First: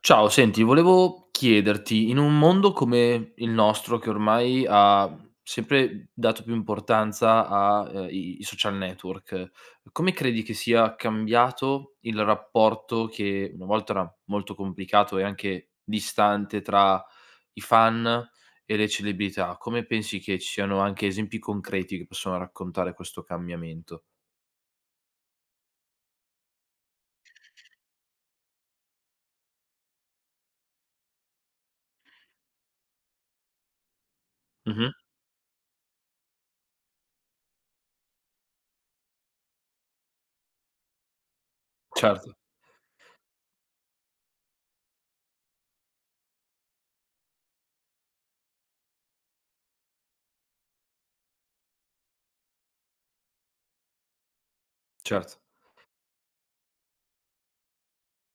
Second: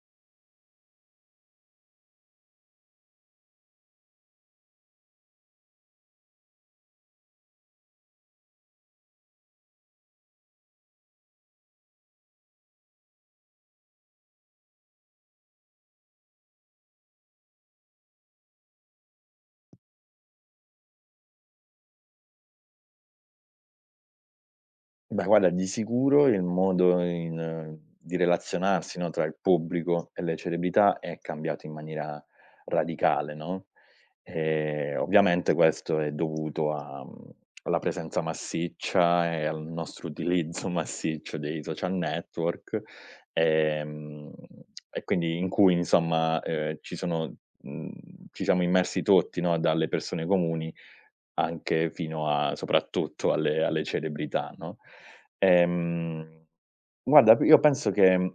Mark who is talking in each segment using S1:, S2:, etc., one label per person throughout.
S1: Ciao, senti, volevo chiederti, in un mondo come il nostro, che ormai ha sempre dato più importanza a, i social network, come credi che sia cambiato il rapporto che una volta era molto complicato e anche distante tra i fan e le celebrità? Come pensi che ci siano anche esempi concreti che possono raccontare questo cambiamento?
S2: Beh, guarda, di sicuro il modo in di relazionarsi, no, tra il pubblico e le celebrità è cambiato in maniera radicale, no,
S1: Mh-mh.
S2: ovviamente questo è dovuto a alla presenza massiccia e al nostro utilizzo massiccio dei social
S1: Certo,
S2: network, ehm, e quindi in cui insomma, ci sono mhmm, ci siamo immersi tutti, no, dalle persone comuni anche fino a soprattutto alle celebrità, no.
S1: certo.
S2: Ehm, guarda, p io penso che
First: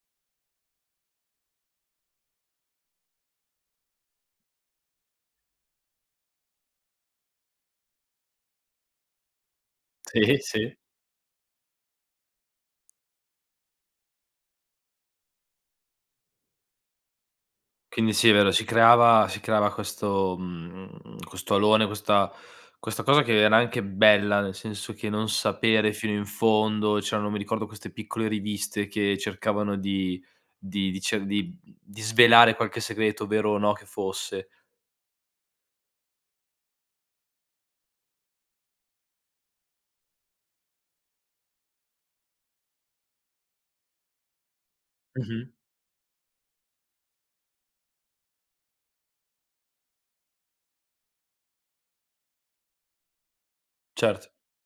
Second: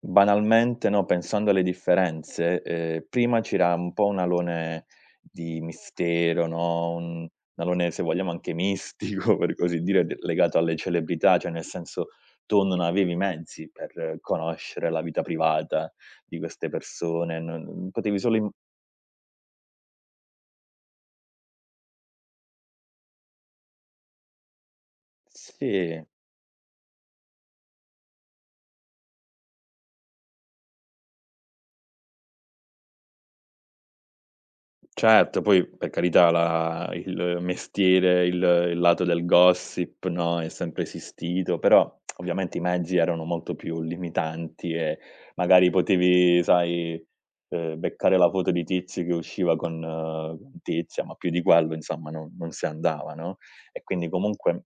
S2: banalmente, no, pensando alle differenze, prima c'era un po' un alone di mistero, no, un alone se vogliamo anche mistico, per così dire, de
S1: Sì,
S2: legato alle
S1: sì.
S2: celebrità, cioè nel senso tu non avevi i mezzi per conoscere la vita privata di queste persone, non
S1: Quindi
S2: potevi
S1: sì, è
S2: solo
S1: vero,
S2: im
S1: si creava questo questo alone, questa questa cosa che era anche bella, nel senso che non sapere
S2: sì.
S1: fino in fondo, c'erano mi ricordo queste piccole riviste che cercavano di cer di svelare qualche segreto, vero o no che fosse.
S2: Certo, poi per carità la il mestiere, il lato del gossip, no, è sempre esistito, però ovviamente i mezzi erano molto più limitanti e
S1: Mh-mh.
S2: magari potevi, sai, beccare la foto di tizio che usciva con tizia, ma più di quello insomma non si andava, no, e quindi
S1: Certo.
S2: comunque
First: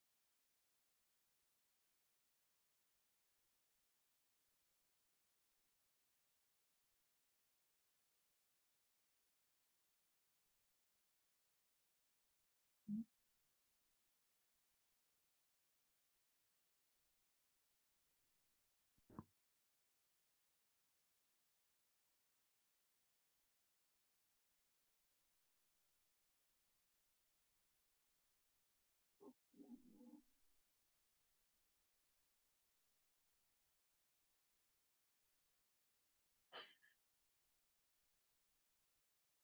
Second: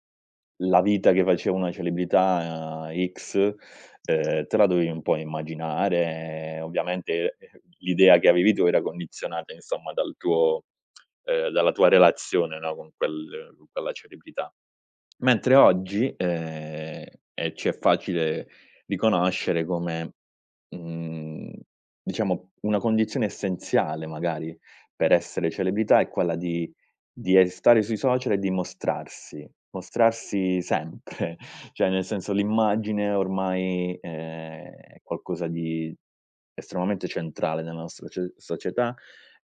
S2: la vita che faceva una celebrità X, te la dovevi un po' immaginare. Ovviamente, l'idea che avevi tu era condizionata insomma dal tuo dalla tua relazione, no, con quella celebrità. Mentre oggi, ci è facile riconoscere come, mhmm, diciamo una condizione essenziale magari per essere celebrità è quella di stare sui social e di mostrarsi, mostrarsi sempre, cioè nel senso l'immagine ormai, è qualcosa di estremamente centrale nella nostra ce società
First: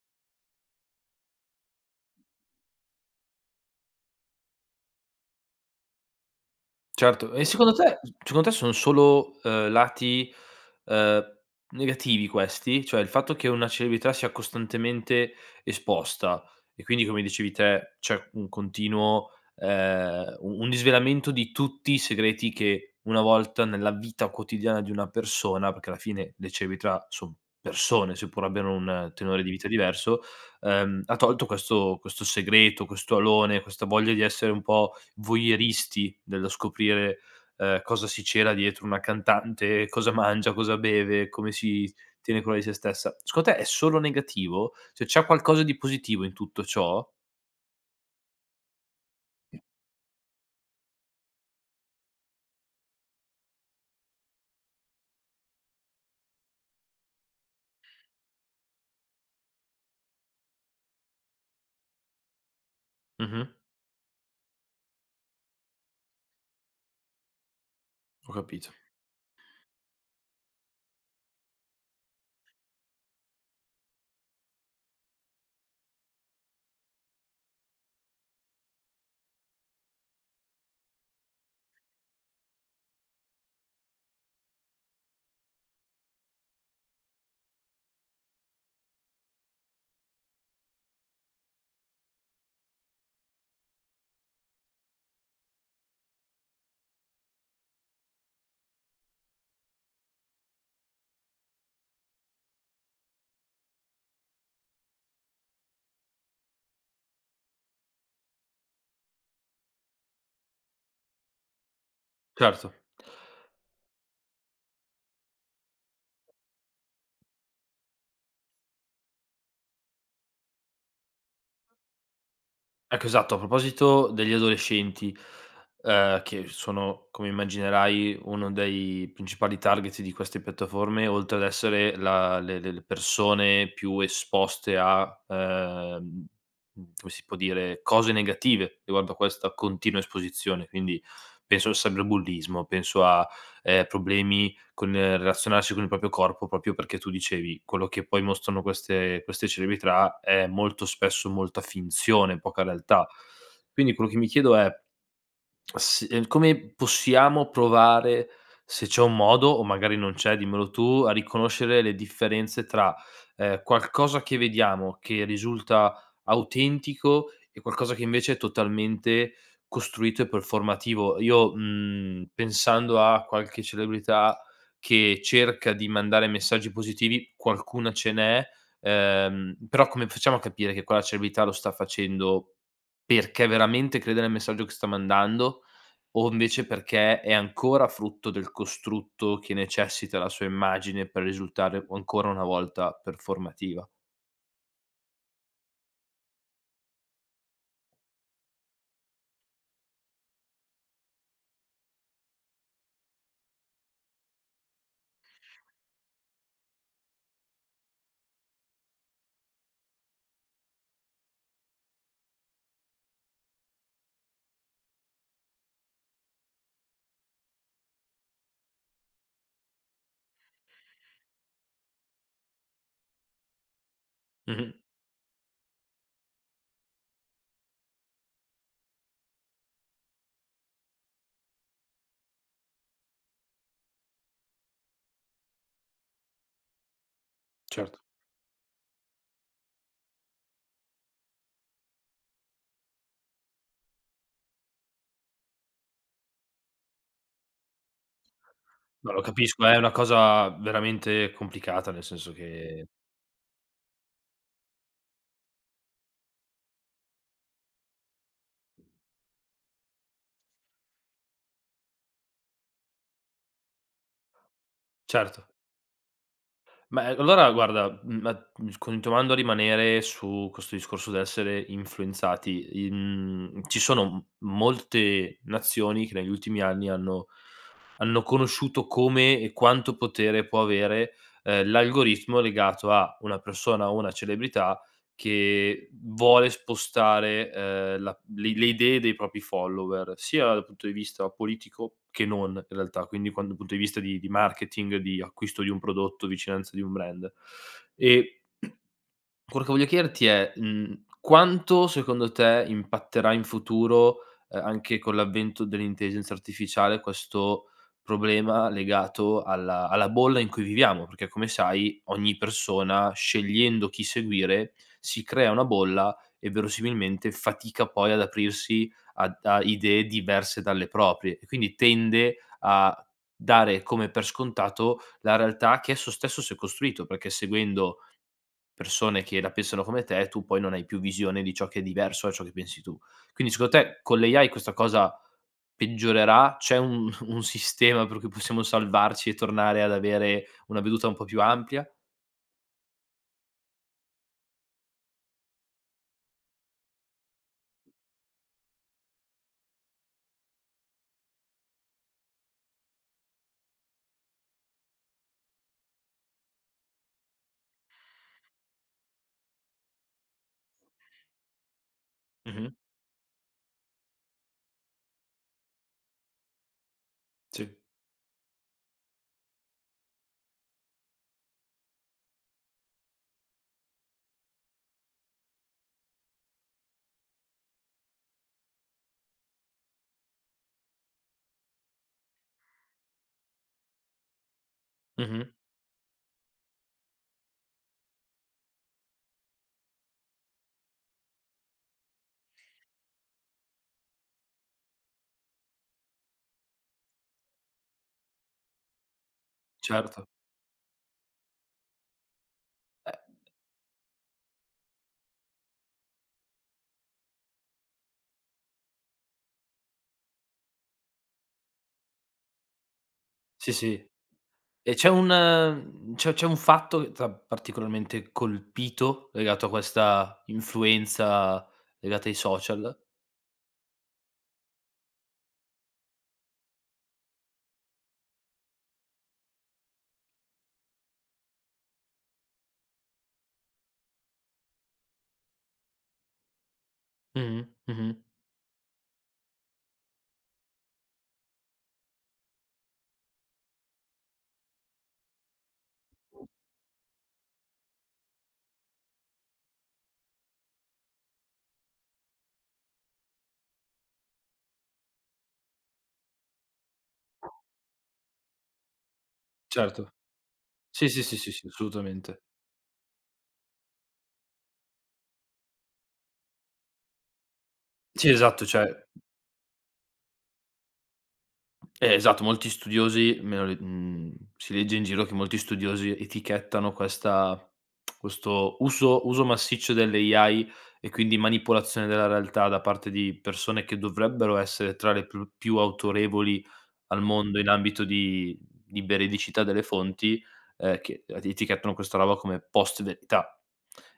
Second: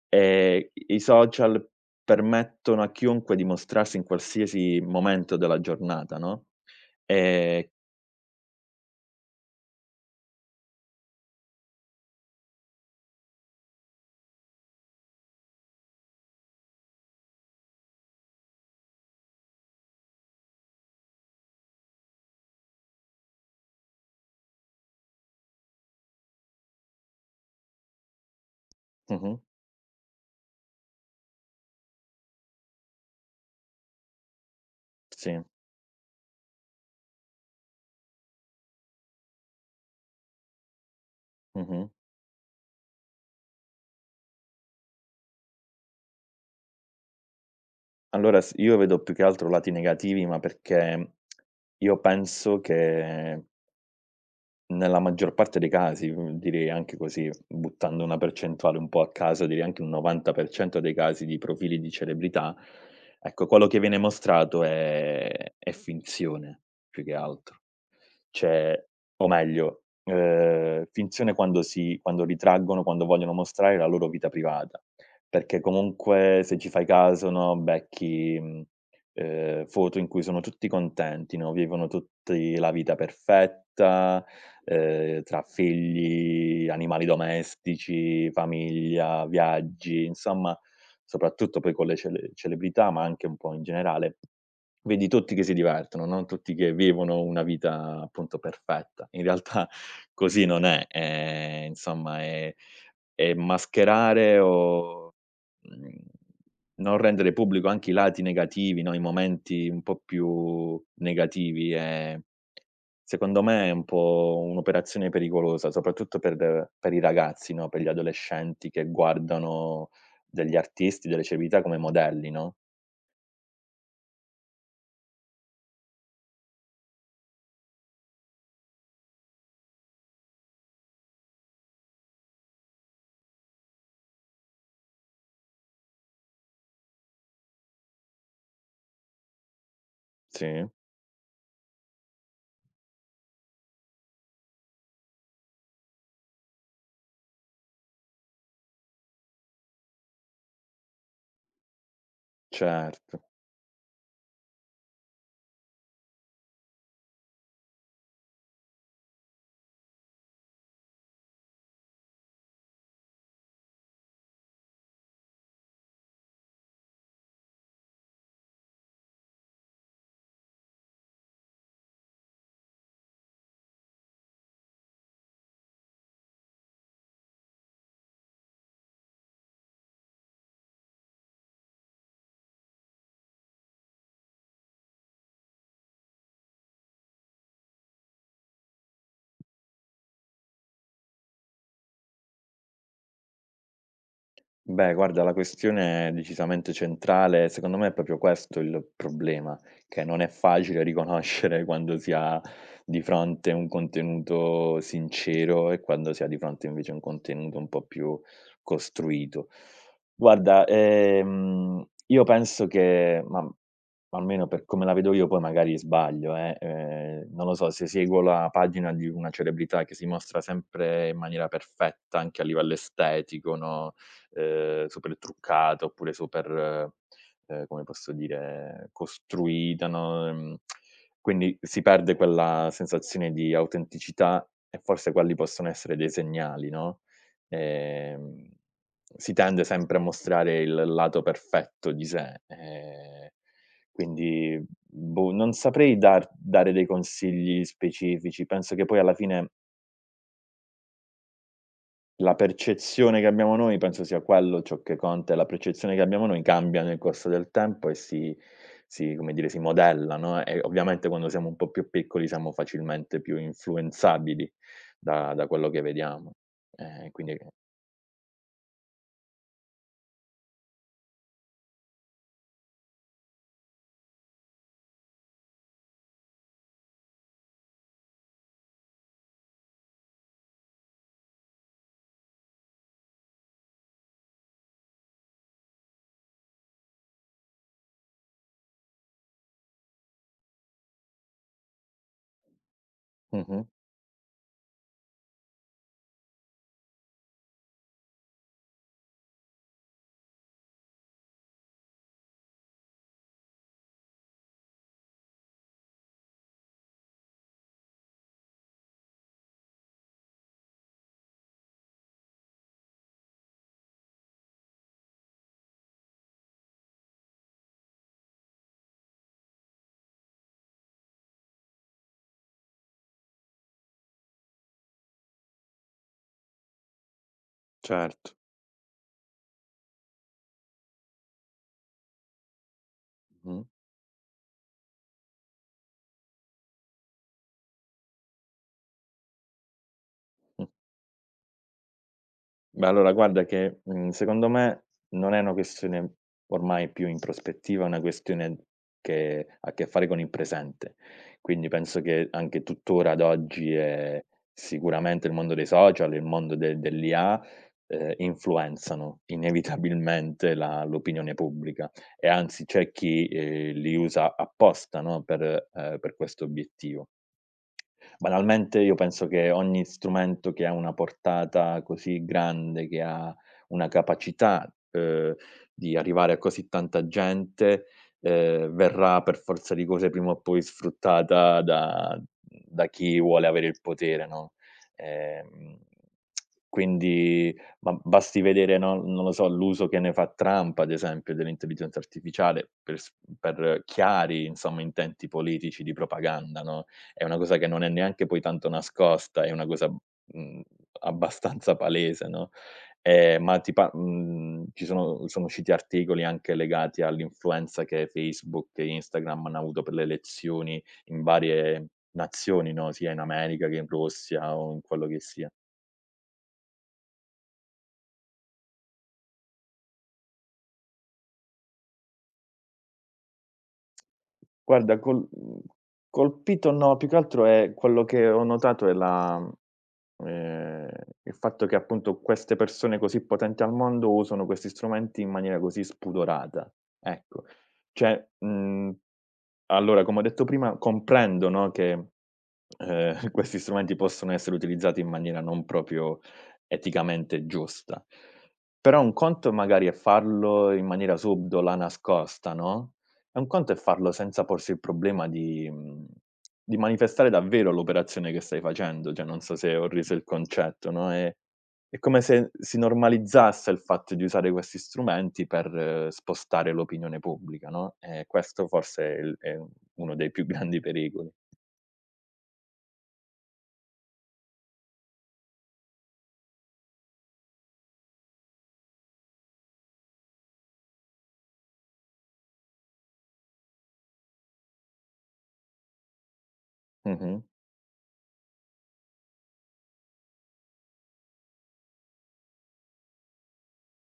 S2: e i social permettono a chiunque di mostrarsi in qualsiasi momento della giornata, no,
S1: Certo, e
S2: ehm
S1: secondo te, sono solo, lati, uhm, negativi questi? Cioè il fatto che una celebrità sia costantemente esposta e quindi come dicevi te c'è un continuo u un disvelamento di tutti i segreti che una volta nella vita quotidiana di una persona, perché alla fine le celebrità son persone, seppur abbiano un
S2: mh-mh,
S1: tenore di vita diverso, ha tolto questo questo segreto, questo alone, questa voglia di essere un po'
S2: sì,
S1: voyeuristi dello scoprire, cosa si c'era dietro una cantante, cosa mangia, cosa beve, come
S2: mh-mh.
S1: si tiene cura di sé stessa. Secondo te è solo negativo? Cioè c'è qualcosa di positivo in tutto ciò?
S2: Allora s io vedo più che altro lati negativi, ma perché io penso che nella maggior parte dei casi, direi anche così, buttando una percentuale un po' a caso, direi anche un 90% dei casi di profili di celebrità,
S1: Mh-mh,
S2: ecco quello che viene mostrato è finzione, più che altro.
S1: ho capito.
S2: Cioè o meglio, finzione quando ritraggono, quando vogliono mostrare la loro vita privata, perché comunque se ci fai caso, no, becchi, foto in cui sono tutti contenti, no, vivono tutti la vita perfetta, tra figli, animali domestici, famiglia, viaggi, insomma soprattutto poi con le celebrità, ma anche un po' in generale vedi tutti che si divertono, non tutti che vivono una vita appunto perfetta. In realtà così non è, insomma è mascherare o, mhmm, non rendere pubblico anche i lati negativi, no, i momenti un po' più negativi e
S1: Certo.
S2: secondo me è un po' un'operazione pericolosa, soprattutto per i ragazzi, no, per gli adolescenti che guardano degli artisti, delle celebrità come modelli, no?
S1: Ecco, esatto. A proposito degli adolescenti, che sono, come immaginerai, uno dei principali target di queste piattaforme, oltre ad essere la le persone più esposte a, ehm, come si può dire, cose negative riguardo a questa continua
S2: Sì,
S1: esposizione. Quindi penso al cyberbullismo, penso a, problemi con relazionarsi con il proprio corpo, proprio perché tu dicevi, quello che poi mostrano queste queste celebrità è molto spesso molta finzione, poca realtà.
S2: certo.
S1: Quindi quello che mi chiedo è sì, come possiamo provare, se c'è un modo o magari non c'è, dimmelo tu, a riconoscere le differenze tra, qualcosa che vediamo che risulta autentico e qualcosa che invece è totalmente costruito e performativo. Io, pensando a qualche celebrità che cerca di mandare messaggi positivi, qualcuna ce n'è, però come facciamo a capire che quella celebrità lo sta facendo perché veramente crede nel messaggio che sta mandando, o invece perché è ancora frutto del costrutto che necessita la sua immagine per risultare ancora una volta performativa.
S2: Beh, guarda, la questione è decisamente centrale. Secondo me è proprio questo il problema, che non è facile riconoscere quando si ha di fronte un contenuto sincero e quando si ha di fronte invece un contenuto un po' più costruito. Guarda, io penso che almeno per come la vedo io, poi magari sbaglio, non lo so, se seguo la pagina di una celebrità che si mostra sempre in maniera perfetta anche a livello estetico, no,
S1: Mh-mh,
S2: super truccata oppure super, come posso dire, costruita, no, quindi si perde quella sensazione di autenticità e forse quelli possono essere dei segnali, no,
S1: certo.
S2: ehm, si tende sempre a mostrare il lato perfetto di sé, quindi boh, non saprei dare dei consigli specifici. Penso che poi
S1: No,
S2: alla
S1: lo
S2: fine
S1: capisco, è una cosa veramente complicata, nel senso
S2: la
S1: che
S2: percezione che abbiamo noi penso sia quello ciò che conta, è la percezione che abbiamo noi cambia nel corso del tempo e si come dire, si modella, no, e ovviamente quando siamo un po' più piccoli siamo facilmente più influenzabili da
S1: certo.
S2: da quello che vediamo.
S1: Ma, ehm,
S2: Quindi
S1: allora guarda, continuando a rimanere su questo discorso dell'essere influenzati, in ci sono m molte nazioni che negli ultimi anni hanno conosciuto come e quanto potere può avere, l'algoritmo legato a una persona o una celebrità che vuole spostare, la le idee dei propri follower, sia dal punto di vista politico che non in realtà, quindi quan dal
S2: mh-mh.
S1: punto di vista di marketing, di acquisto di un prodotto, vicinanza di un brand. E quello che voglio chiederti è, quanto secondo te impatterà in futuro, anche con l'avvento dell'intelligenza artificiale, questo problema legato alla bolla in cui viviamo? Perché come sai ogni persona, scegliendo chi seguire, si crea una bolla e verosimilmente fatica poi ad aprirsi ad a idee diverse dalle proprie e quindi tende a dare come per scontato la realtà che esso stesso si è costruito, perché seguendo
S2: Certo.
S1: persone che la pensano come te, tu poi non hai più visione di ciò che è diverso da ciò che pensi tu. Quindi
S2: Mh.
S1: secondo te con l'AI questa cosa peggiorerà? C'è un un sistema per cui possiamo salvarci e tornare ad avere
S2: Mh.
S1: una veduta un po' più ampia?
S2: Beh, allora guarda che, secondo me non è una questione ormai più in prospettiva, è una questione che ha a che fare con il presente. Quindi penso che anche tuttora ad oggi, sicuramente il mondo dei social, il mondo de dell'IA, influenzano inevitabilmente la l'opinione pubblica e anzi
S1: Mh-mh.
S2: c'è chi, li usa apposta, no, per questo obiettivo.
S1: Sì.
S2: Banalmente io penso che ogni strumento che ha una portata così grande, che ha una capacità, di arrivare a così tanta gente, verrà per forza di cose prima o poi sfruttata da chi vuole avere il potere, no,
S1: Mh-mh.
S2: ehm, quindi ma basti vedere, no, non lo so, l'uso che ne fa Trump, ad esempio, dell'intelligenza artificiale per chiari, insomma, intenti politici di propaganda, no? È una cosa che non è neanche poi tanto nascosta, è una cosa,
S1: Certo.
S2: abbastanza palese, no,
S1: Eh,
S2: ci sono usciti articoli anche legati all'influenza che Facebook e Instagram hanno avuto per le elezioni in varie nazioni, no, sia in America
S1: sì,
S2: che in
S1: sì.
S2: Russia o in
S1: E
S2: quello
S1: c'è
S2: che
S1: un
S2: sia.
S1: c'è un fatto che t'ha particolarmente colpito legato a questa influenza legata ai social?
S2: Guarda, colpito no, più che altro è quello che ho notato è ehm, il fatto che appunto queste persone così potenti al mondo usano questi strumenti in maniera così spudorata, ecco.
S1: Mh-mh, mh-mh.
S2: Cioè, mhmm allora, come ho detto prima, comprendo, no, che, questi strumenti possono essere utilizzati in maniera non proprio eticamente giusta. Però un conto magari è farlo in maniera subdola, nascosta, no, e un conto è farlo senza porsi il problema di di manifestare davvero l'operazione che stai facendo, cioè non so se ho
S1: Certo.
S2: reso il concetto,
S1: Sì,
S2: no,
S1: sì,
S2: e
S1: sì, sì, sì,
S2: è come
S1: assolutamente.
S2: se si normalizzasse il fatto di usare questi strumenti per spostare l'opinione pubblica, no, e
S1: Sì, esatto,
S2: questo
S1: cioè
S2: forse è uno dei più grandi pericoli.
S1: eh, esatto, molti studiosi me lo le si legge in giro che molti studiosi etichettano questa questo uso massiccio dell'AI e quindi manipolazione della realtà da parte di persone che dovrebbero essere tra le pl più autorevoli al
S2: Mh-mh,
S1: mondo in ambito di veridicità delle fonti, che etichettano questa roba come post verità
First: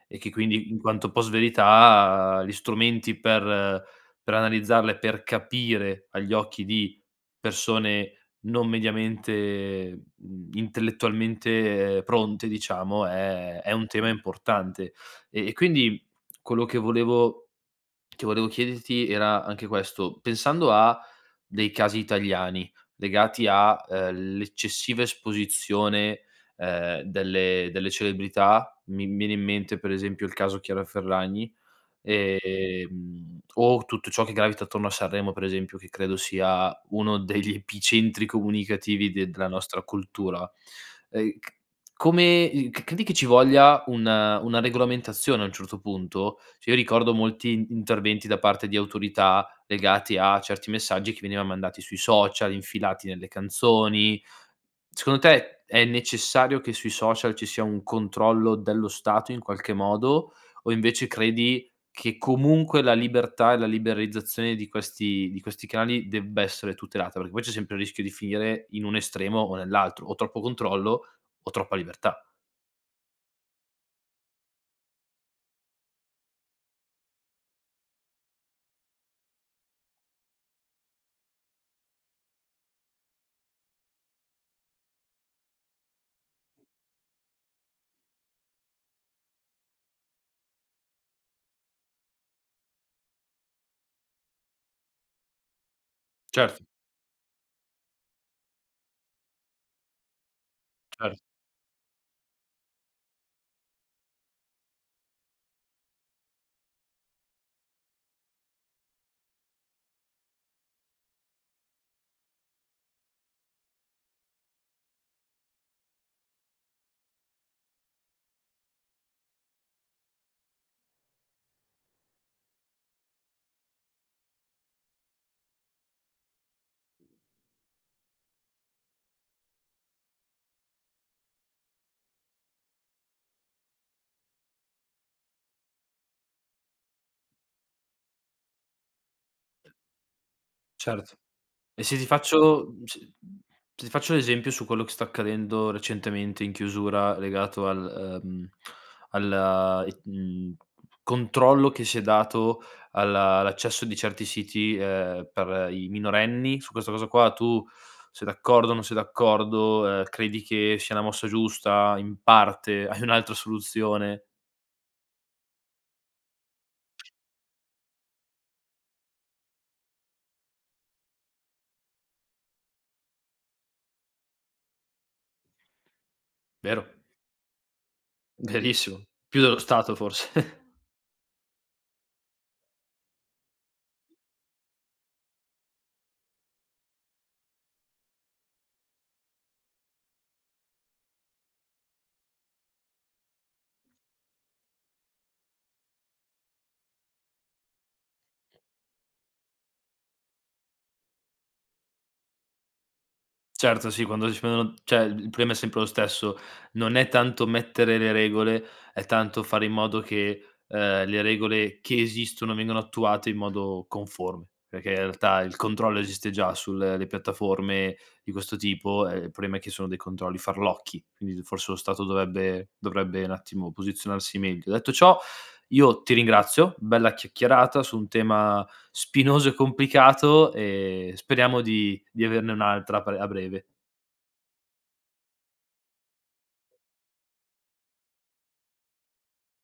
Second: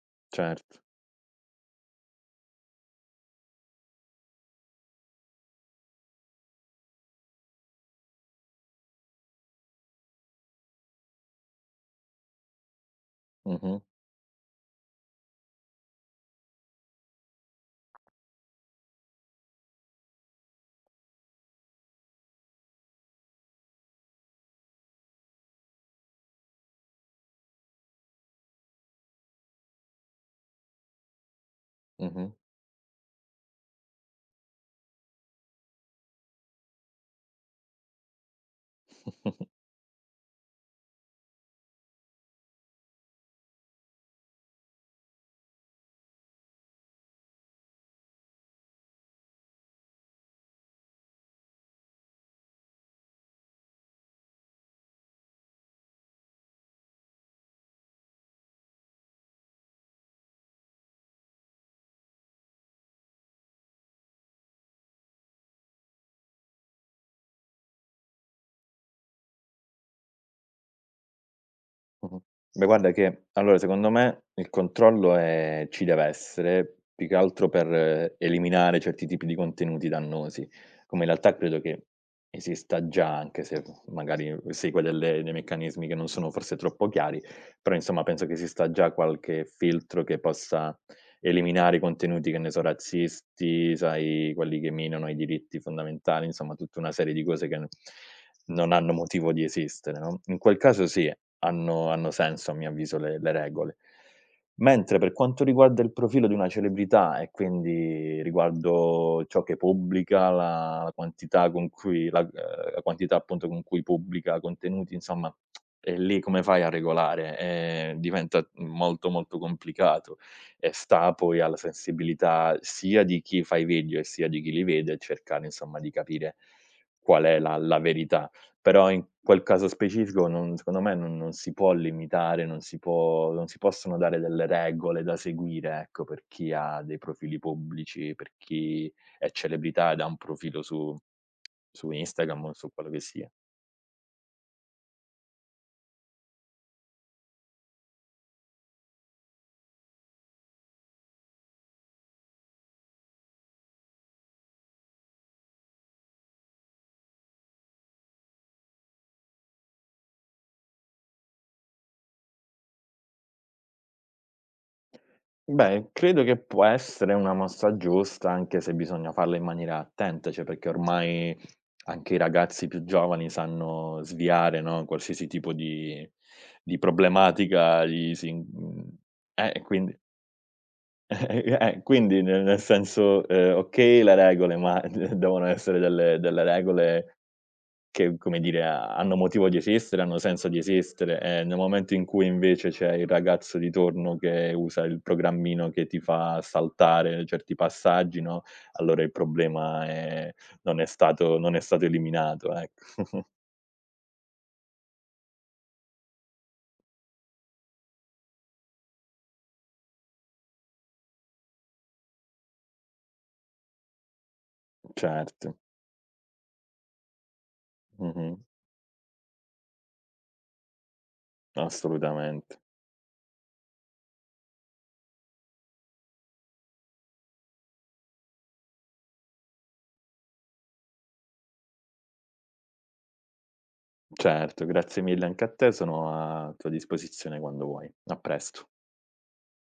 S1: e che quindi in
S2: certo.
S1: quanto post-verità gli strumenti per analizzarle, per capire agli occhi di persone non mediamente, intellettualmente pronte diciamo, è
S2: Mh-mh,
S1: un tema importante. E quindi quello che volevo chiederti era anche questo: pensando a dei casi italiani legati a, l'eccessiva esposizione, delle celebrità, mi viene in mente per esempio il caso Chiara Ferragni,
S2: mh-mh.
S1: O tutto ciò che gravita attorno a Sanremo, per esempio, che credo sia uno degli epicentri comunicativi de della nostra cultura. C Come c credi che ci voglia una regolamentazione a un certo punto? Cioè io ricordo molti in interventi da parte di autorità legati a certi messaggi che venivan mandati sui social, infilati nelle canzoni. Secondo te è necessario che sui social ci sia un controllo dello Stato in qualche modo, o invece credi che comunque la libertà e la liberalizzazione di questi canali debba essere tutelata? Perché poi c'è sempre il rischio di finire in un estremo o nell'altro, o troppo controllo o troppa libertà.
S2: Mh-mh. Beh, guarda che allora secondo me il controllo, ci deve essere, più che altro per eliminare certi tipi di contenuti dannosi, come in realtà credo che esista già, anche se magari segue delle dei meccanismi che non sono forse troppo chiari, però insomma penso che esista già qualche filtro che possa eliminare i contenuti, che ne so, razzisti, sai, quelli che minano i diritti fondamentali, insomma
S1: Certo,
S2: tutta una serie di cose che n non hanno motivo di esistere, no, in quel caso sì.
S1: cer
S2: Hanno senso a mio avviso le regole. Mentre per quanto riguarda il profilo di una celebrità e quindi riguardo ciò che pubblica, la quantità con cui la quantità appunto con cui pubblica contenuti, insomma, e lì come fai a regolare? Diventa molto, molto complicato e sta poi alla sensibilità sia di chi fa i video e sia di chi li vede cercare, insomma, di capire qual è la verità. Però in quel caso specifico non secondo me non si può limitare, non si possono dare delle regole da seguire, ecco, per chi ha dei profili pubblici, per chi è celebrità ed ha un profilo
S1: certo. E
S2: su
S1: se ti
S2: Instagram o su
S1: faccio
S2: quello che
S1: se
S2: sia.
S1: se ti faccio l'esempio su quello che sta accadendo recentemente in chiusura legato al alla controllo che si è dato alla all'accesso di certi siti, per i minorenni, su questa cosa qua tu sei d'accordo, o non sei d'accordo, credi che sia la mossa giusta, in parte, hai un'altra soluzione?
S2: Beh, credo che può essere una mossa giusta, anche se bisogna farla in maniera attenta, cioè perché ormai anche i ragazzi più giovani sanno sviare, no, qualsiasi tipo di
S1: Vero,
S2: problematica gli si
S1: verissimo. Più dello Stato
S2: quindi
S1: forse.
S2: Quindi nel senso, okay le regole, ma d devono essere delle regole che, come dire, ha hanno motivo di esistere, hanno senso di esistere, e nel momento in cui invece c'è il ragazzo di torno che usa il programmino che ti fa saltare certi passaggi, no, allora il problema è non è stato eliminato, ecco.
S1: Certo, sì, quando si spendono cioè il problema è sempre lo stesso, non è tanto mettere le regole, è tanto fare in modo che, le regole che esistono vengano attuate in modo conforme, perché in realtà il
S2: Certo.
S1: controllo esiste già sulle piattaforme di
S2: Mh-mh.
S1: questo tipo, il problema è che sono dei controlli farlocchi, quindi forse lo Stato
S2: Assolutamente.
S1: dovrebbe un attimo posizionarsi meglio. Detto ciò, io ti ringrazio, bella chiacchierata su un tema spinoso e complicato e speriamo di averne un'altra a pre a breve.
S2: Certo, grazie mille anche a te, sono a tua disposizione quando vuoi. A presto.